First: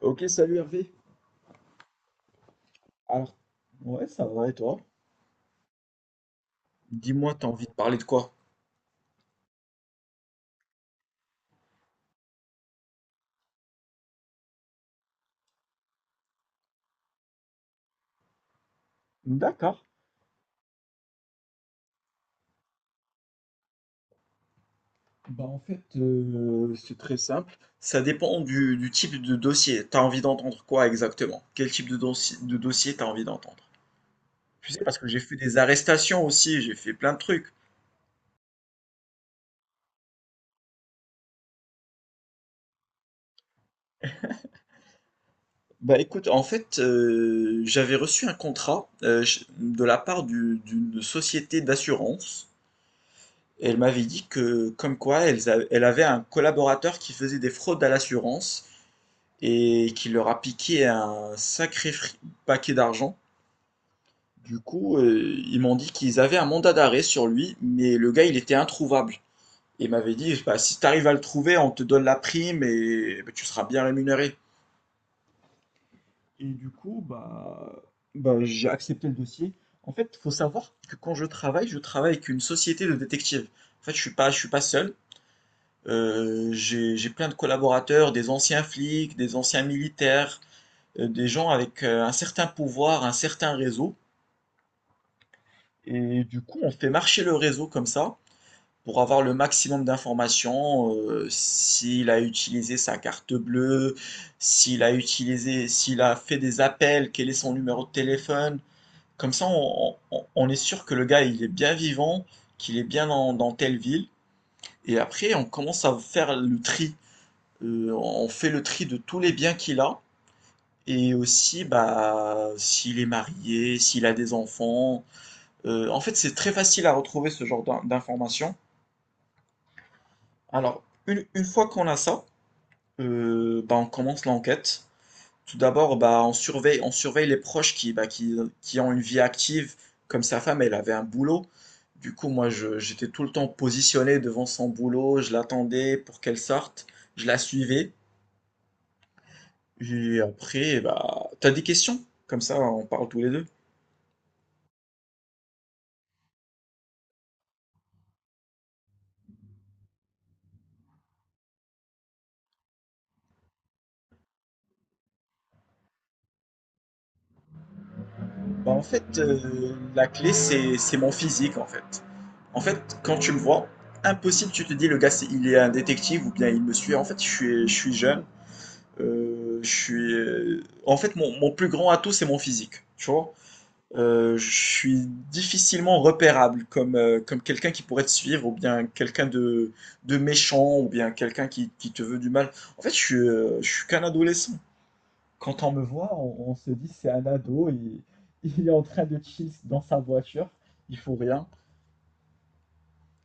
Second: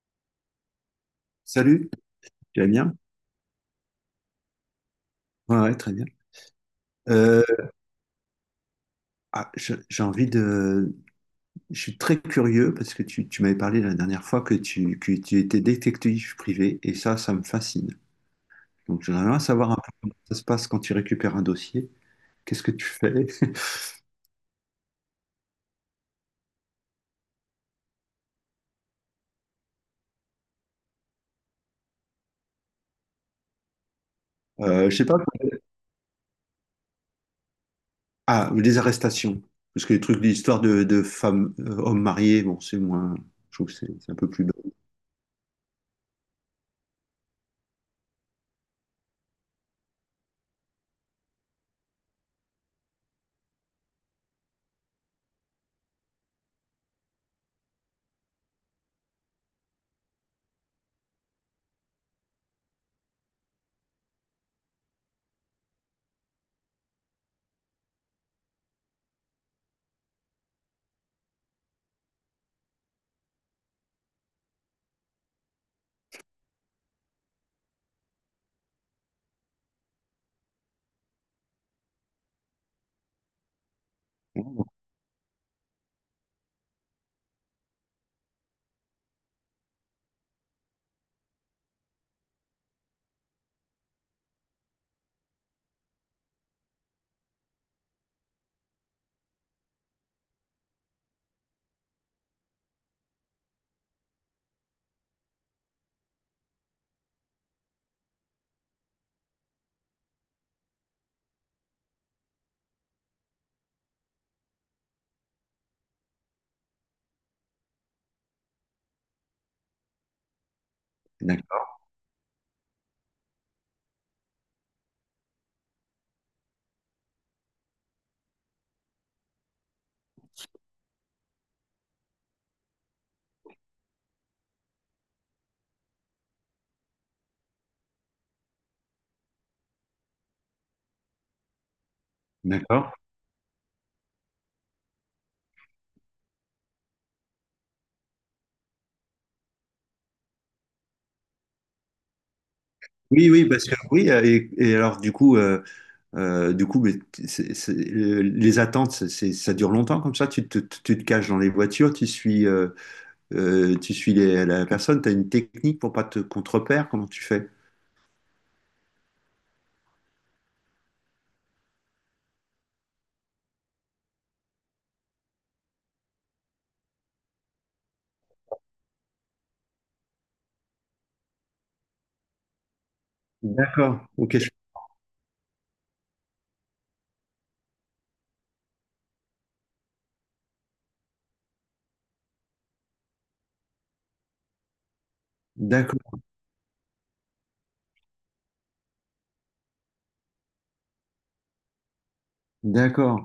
OK, salut Hervé. Salut, tu vas bien? Alors, ouais, ça va et toi? Ouais, ouais, très bien. Dis-moi, t'as Euh, envie de parler de quoi? ah, j'ai envie de. Je suis très curieux parce que tu m'avais parlé la dernière fois que tu, étais détective privé et ça me fascine. Donc, j'aimerais bien savoir D'accord. un peu comment ça se passe quand tu récupères un dossier. Qu'est-ce que tu fais? Bah en fait, c'est très simple. Ça dépend du type de dossier. T'as envie d'entendre quoi exactement? Quel type de dossier t'as envie d'entendre? Tu sais, Je parce sais que pas. j'ai fait des arrestations aussi, j'ai fait plein de trucs. Ah, les arrestations. Parce que les trucs, l'histoire de femmes, hommes mariés, bon, c'est moins. Je trouve que c'est un peu plus. Bah écoute, en fait, j'avais reçu un contrat de la part d'une société d'assurance. Elle m'avait dit que, comme quoi, elle avait un collaborateur qui faisait des fraudes à l'assurance, et qui leur a piqué un paquet d'argent. Du coup, ils m'ont dit qu'ils avaient un mandat d'arrêt sur lui, mais le gars, il était introuvable. Et il m'avait dit, bah, si tu arrives à le trouver, on te donne la prime et bah, tu seras bien rémunéré. Et du coup, bah, j'ai accepté le dossier. En fait, il faut savoir que quand je travaille avec une société de détectives. En fait, je suis pas seul. J'ai plein de collaborateurs, des anciens flics, des anciens militaires, des gens avec un certain pouvoir, un certain réseau. Et du coup, on fait marcher le réseau comme ça pour avoir le maximum d'informations, s'il a utilisé sa carte bleue, s'il a fait des appels, quel est son numéro de téléphone. Comme ça, on est sûr que le gars, il est bien vivant, qu'il est bien dans telle ville. Et après, on commence à faire le tri. On fait le tri de tous les biens qu'il a. Et aussi, D'accord. bah, s'il est marié, s'il a des enfants. En fait, c'est très facile à retrouver ce genre d'informations. Alors, une fois qu'on a ça, bah, on commence l'enquête. Tout d'abord, bah, on surveille les proches qui ont une vie active, comme sa femme, elle avait un boulot. Du coup, moi, D'accord. j'étais tout le temps positionné devant son boulot, je l'attendais pour qu'elle sorte, je la suivais. Et après, bah, t'as des questions? Comme ça, on parle tous les Oui, oui, deux. parce que oui, et, alors du coup, mais les attentes, ça dure longtemps comme ça. Tu te caches dans les voitures, tu suis la personne. Tu as une technique pour pas te contrepère. Comment tu fais? Bah, en fait, la clé, c'est mon physique, en fait. En fait, quand tu me vois, impossible, tu te dis: «Le gars, c'est il est un détective ou bien il me suit». En fait, je suis jeune, en fait, mon plus grand atout, c'est mon physique, tu vois? D'accord. Ok. Je- Je suis difficilement repérable comme, comme quelqu'un qui pourrait te suivre ou bien quelqu'un de méchant ou bien quelqu'un qui te veut du mal. En fait, je suis qu'un adolescent. Quand on me voit, D'accord. On se dit c'est un ado, il est en train de chill dans sa voiture, il faut rien. D'accord.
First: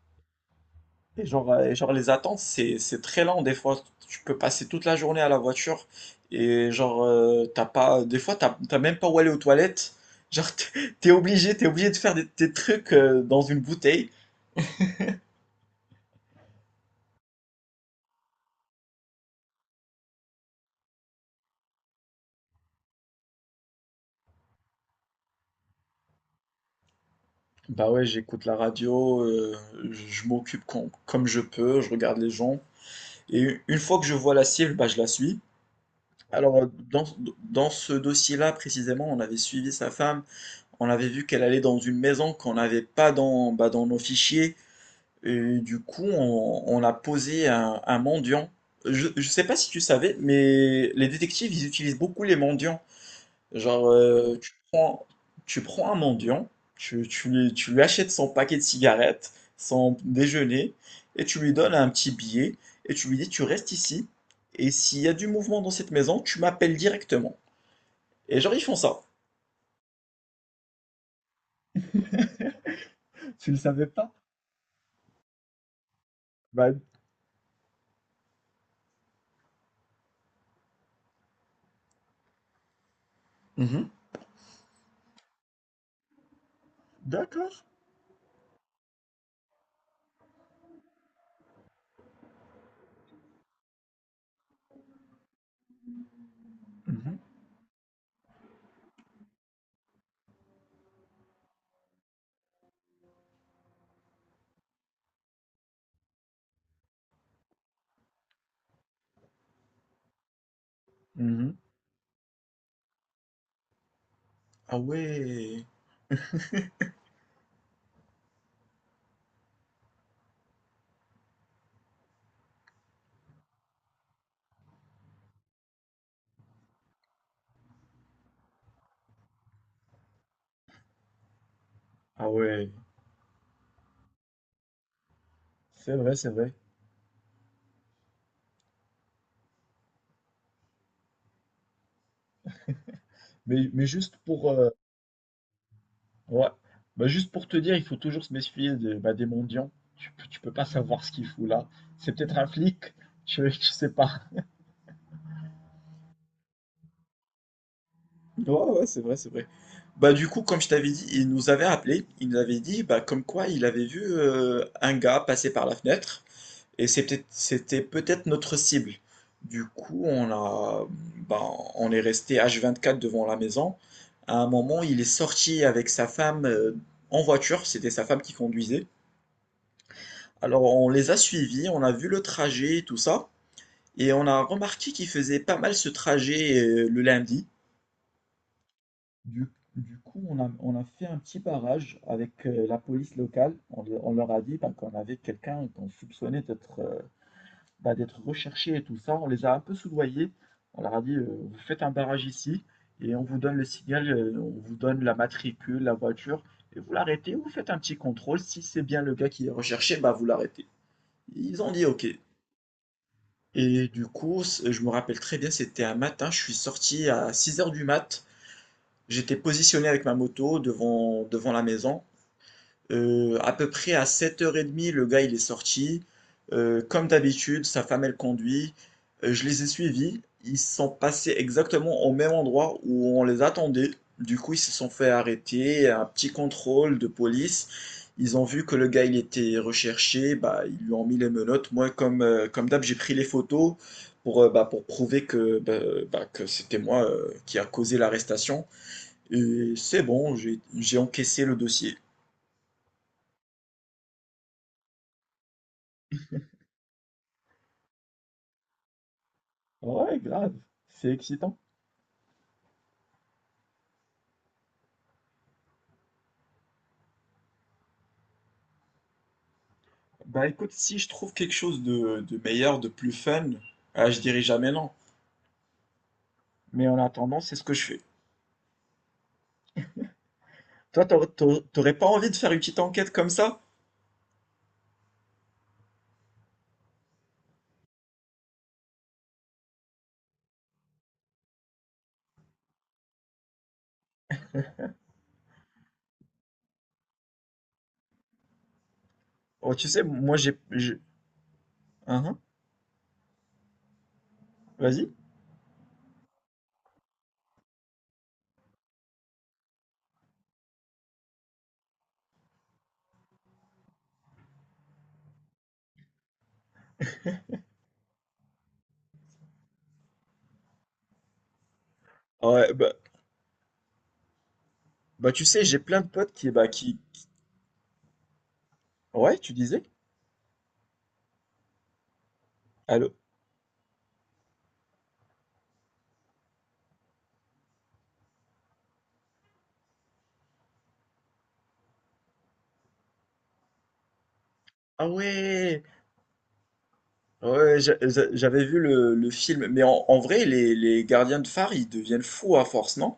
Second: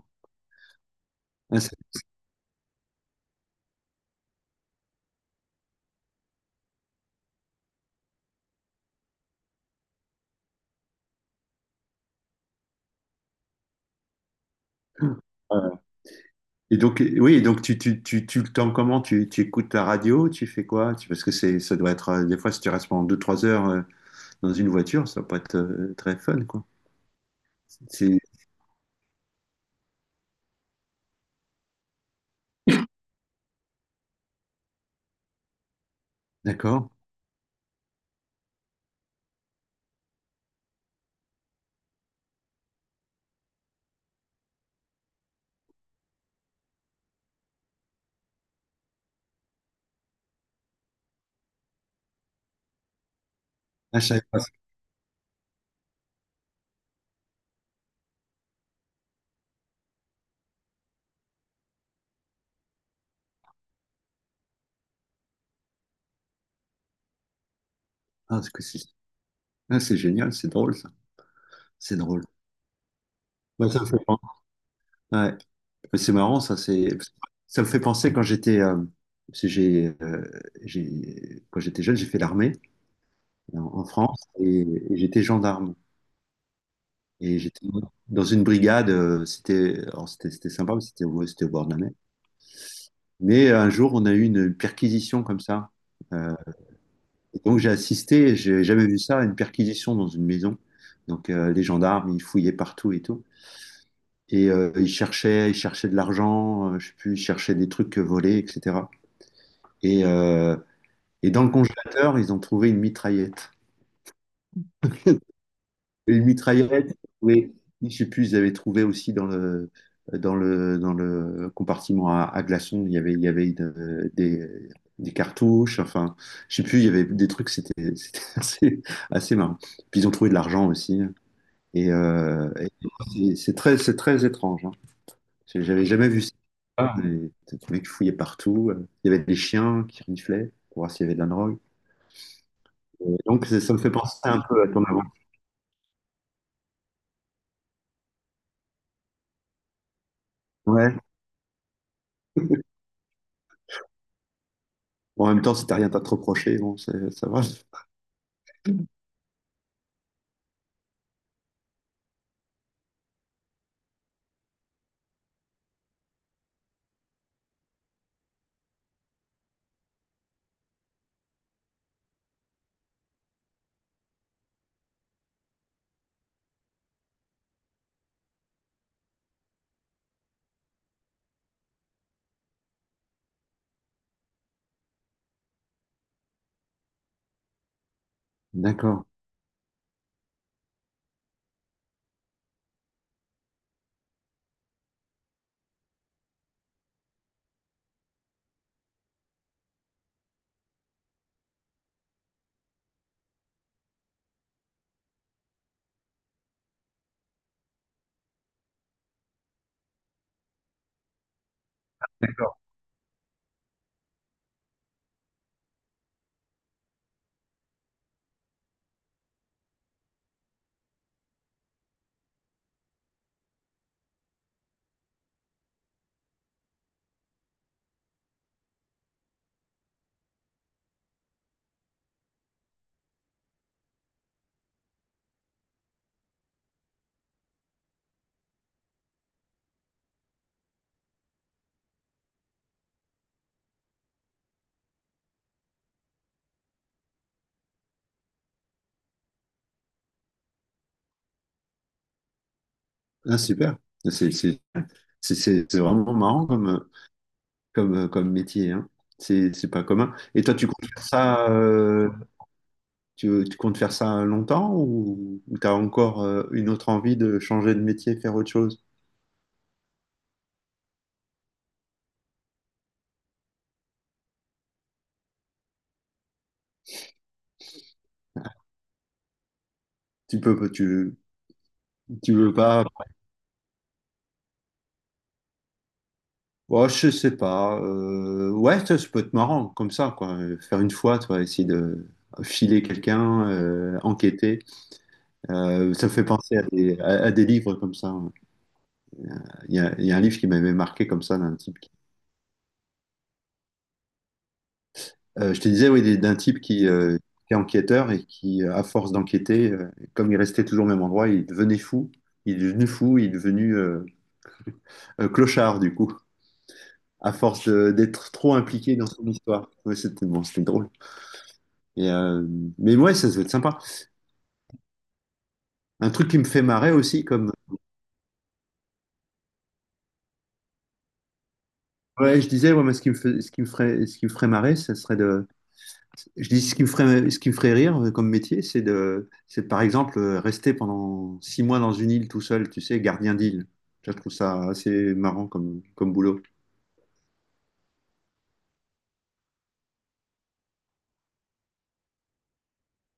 Et genre, Ah, c'est- les attentes, c'est très lent des fois. Tu peux passer toute la journée à la voiture et genre, t'as pas, des fois, t'as même pas où aller aux toilettes. Genre, t'es obligé de faire des trucs dans une bouteille. euh, Et donc, oui, donc tu le temps comment? Tu écoutes la radio? Tu fais quoi? Parce que c'est, ça doit être, des fois, si tu restes pendant 2 3 heures dans une voiture, ça peut être très fun, quoi. Bah ouais, C'est, j'écoute la radio, je comme je peux, je regarde les gens. Et une fois que je vois la cible, bah je la suis. Alors, d'accord. Dans ce dossier-là, précisément, on avait suivi sa femme. On avait vu qu'elle allait dans une maison qu'on n'avait pas dans, bah, dans nos fichiers. Et du coup, on a posé un mendiant. Je ne sais pas si tu savais, mais les détectives, ils utilisent beaucoup les mendiants. Genre, Ah, je savais pas ça. Tu prends un mendiant, tu lui achètes son paquet de cigarettes, son déjeuner, et tu lui donnes un petit billet, et tu lui dis: «Tu restes ici, et s'il y a du mouvement dans cette maison, tu m'appelles directement», et Ah, c'est genre, ils que font c'est- ça. ah, c'est génial, c'est drôle, ça. C'est drôle. Tu le Bah ça me savais fait pas? penser. Ouais. Mais c'est marrant, ça, Bah. c'est... Ça me fait penser quand j'étais parce que quand j'étais jeune, j'ai fait l'armée en Mmh, France et, j'étais gendarme. Et d'accord. j'étais dans une brigade, c'était alors, c'était sympa, mais c'était au bord de la mer. Mais un jour, on a eu une perquisition comme ça. Euh, Mmh mh. et donc j'ai assisté, j'ai jamais vu ça, à une perquisition dans une maison. Donc les gendarmes, ils fouillaient partout et tout. Et ils cherchaient de l'argent, je sais plus, ils cherchaient des trucs volés, etc. Et, euh, et dans le Mmh. congélateur, ils ont trouvé une mitraillette. Ah ouais! Et une mitraillette, oui, je sais plus, ils avaient trouvé aussi dans le compartiment à glaçons, il y avait des cartouches, enfin, je sais plus, il y avait des trucs, c'était assez, assez marrant. Puis ils ont trouvé de l'argent aussi. Et, Ah euh, et ouais! c'est très, c'est très étrange, hein. J'avais C'est jamais vrai, vu c'est ça. vrai. Ah. Les mecs qui fouillaient partout. Il y avait des chiens qui reniflaient pour voir s'il y avait de la drogue. Et donc, Mais ça me mais fait juste penser un pour, peu à heu ton avant. ouais. Bah, juste pour te dire, il faut toujours se méfier de- bah, des mendiants. Tu peux pas savoir ce qu'il fout là. C'est peut-être un flic, tu sais pas. Bon, en même temps, si t'as rien à te reprocher, bon, ça va. Ouais, ouais, c'est vrai, c'est vrai. Bah, du coup, comme je t'avais dit, il nous avait appelé, il nous avait dit, bah, comme quoi il avait vu un gars passer par la fenêtre, et c'était peut-être notre cible. Du coup, bah, on est resté H24 devant la maison. À un moment, il est sorti avec sa femme en voiture, c'était sa femme qui conduisait. Alors on les a suivis, on a vu le trajet, tout ça, et on a remarqué qu'ils faisaient pas mal ce trajet le lundi. D'accord. Du, du coup, on a fait un petit barrage avec la police locale. On leur a dit bah, qu'on avait quelqu'un qu'on soupçonnait d'être d'être recherché et tout ça. On les a un peu soudoyés. On leur a dit, vous faites un barrage ici et on vous donne le signal, on vous donne la matricule, la voiture, et vous l'arrêtez, vous faites un petit contrôle. Si c'est bien le gars qui est recherché, bah, vous l'arrêtez. Ils ont dit OK. D'accord. Et du coup, je me rappelle très bien, c'était un matin, je suis sorti à 6 heures du mat. J'étais positionné avec ma moto devant la maison. À peu près à 7 h 30, le gars il est sorti. Comme d'habitude, sa femme elle conduit. Je les ai suivis. Ils sont passés exactement au même endroit où on les attendait. Du coup, ils se sont fait arrêter, un petit contrôle de police. Ils ont vu que le gars il était recherché, bah, ils lui ont mis les menottes. Moi, comme, comme d'hab, j'ai pris les photos pour, pour prouver que, bah, que c'était moi qui a causé l'arrestation. Et c'est bon, j'ai encaissé le dossier. Ah, super. C'est c'est- c'est- c'est vraiment marrant comme, comme métier, hein. C'est pas commun. Ouais, Et toi, grave. tu comptes faire C'est ça, excitant. Tu comptes faire ça longtemps ou, tu as encore une autre envie de changer de métier, faire autre chose? Bah écoute, si je trouve quelque chose de meilleur, de plus fun, ah, je dirais jamais non. Mais en attendant, c'est ce que je fais. Tu peux, Toi, tu, t'aurais pas envie Tu de faire veux une petite pas enquête comme ça? ouais je sais pas. Ouais, ça peut être marrant, comme ça, quoi. Faire une fois, tu vois, essayer de filer quelqu'un, enquêter. Ça me fait penser à des, à des livres comme ça. Oh, tu sais, Il y a un moi livre qui j'ai... m'avait j'ai- marqué comme ça, d'un type qui... Hein, hein. Vas-y. Je te disais, oui, d'un type qui est enquêteur et qui, à force d'enquêter, comme il restait toujours au même endroit, il devenait fou. Il est devenu fou, il est devenu clochard, du coup, à force d'être trop impliqué dans son histoire. Ouais, c'était bon, c'était drôle. Et, euh, Ouais, bah, mais ouais, ça doit être sympa. bah tu sais, j'ai plein de Un truc potes qui me fait Bah, marrer qui... aussi, comme Ouais, tu disais? ouais, je disais, ouais, moi, ce qui Allô? me fait- ce qui me ferait, ce qui me ferait marrer, ça serait de, je dis ce qui me ferait rire comme métier, c'est de, c'est par exemple rester pendant 6 mois dans une île tout seul, tu sais, gardien d'île. Je trouve ça Ah assez marrant ouais! comme, comme boulot. Ouais, j'avais vu le film. Mais en vrai, les gardiens de phare, ils deviennent fous à force, non?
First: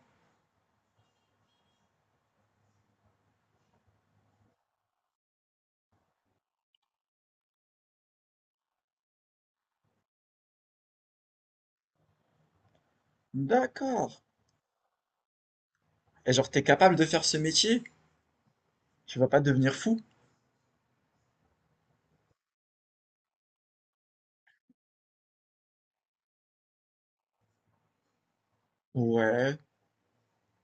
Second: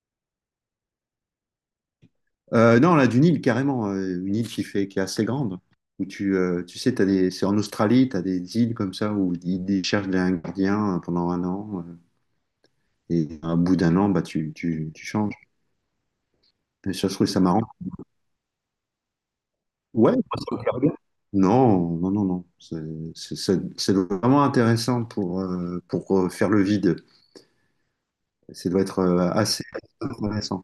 Non, là, d'une île carrément, une île qui fait, qui est assez grande, où tu, tu sais, t'as des, c'est en Australie, tu as des îles comme ça où ils cherchent un gardien pendant un an, et à bout d'un an, D'accord. bah tu changes. Et genre, t'es Et capable de ça, je faire trouve ce ça marrant. métier? Tu vas pas devenir fou? Ouais, non, non, non, non. C'est vraiment intéressant pour faire le vide. Ça doit être Ouais, assez intéressant.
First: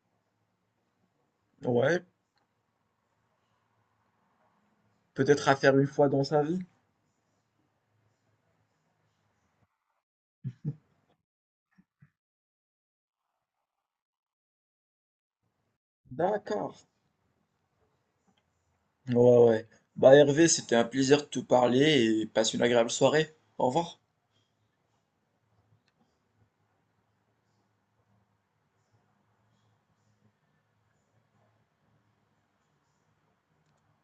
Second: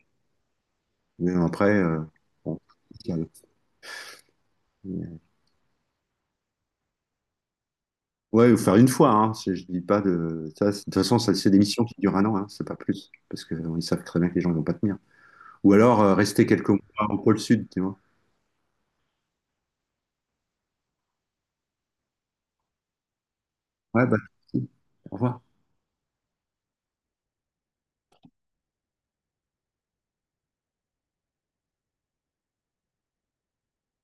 Mais après, ouais, bon, c'est calme. Mais, peut-être à faire une fois dans sa vie. ouais, ou faire une fois. Hein, je dis pas de ça, de toute façon, ça, c'est des missions qui durent un an, hein, c'est pas plus. Parce qu'ils savent très bien que les gens ne vont pas tenir. Ou alors rester quelques D'accord. mois au pôle sud, tu vois. Ouais, ouais. Bah Hervé, c'était un plaisir de te parler et passe une agréable soirée. Au revoir. Ouais, bah, au revoir.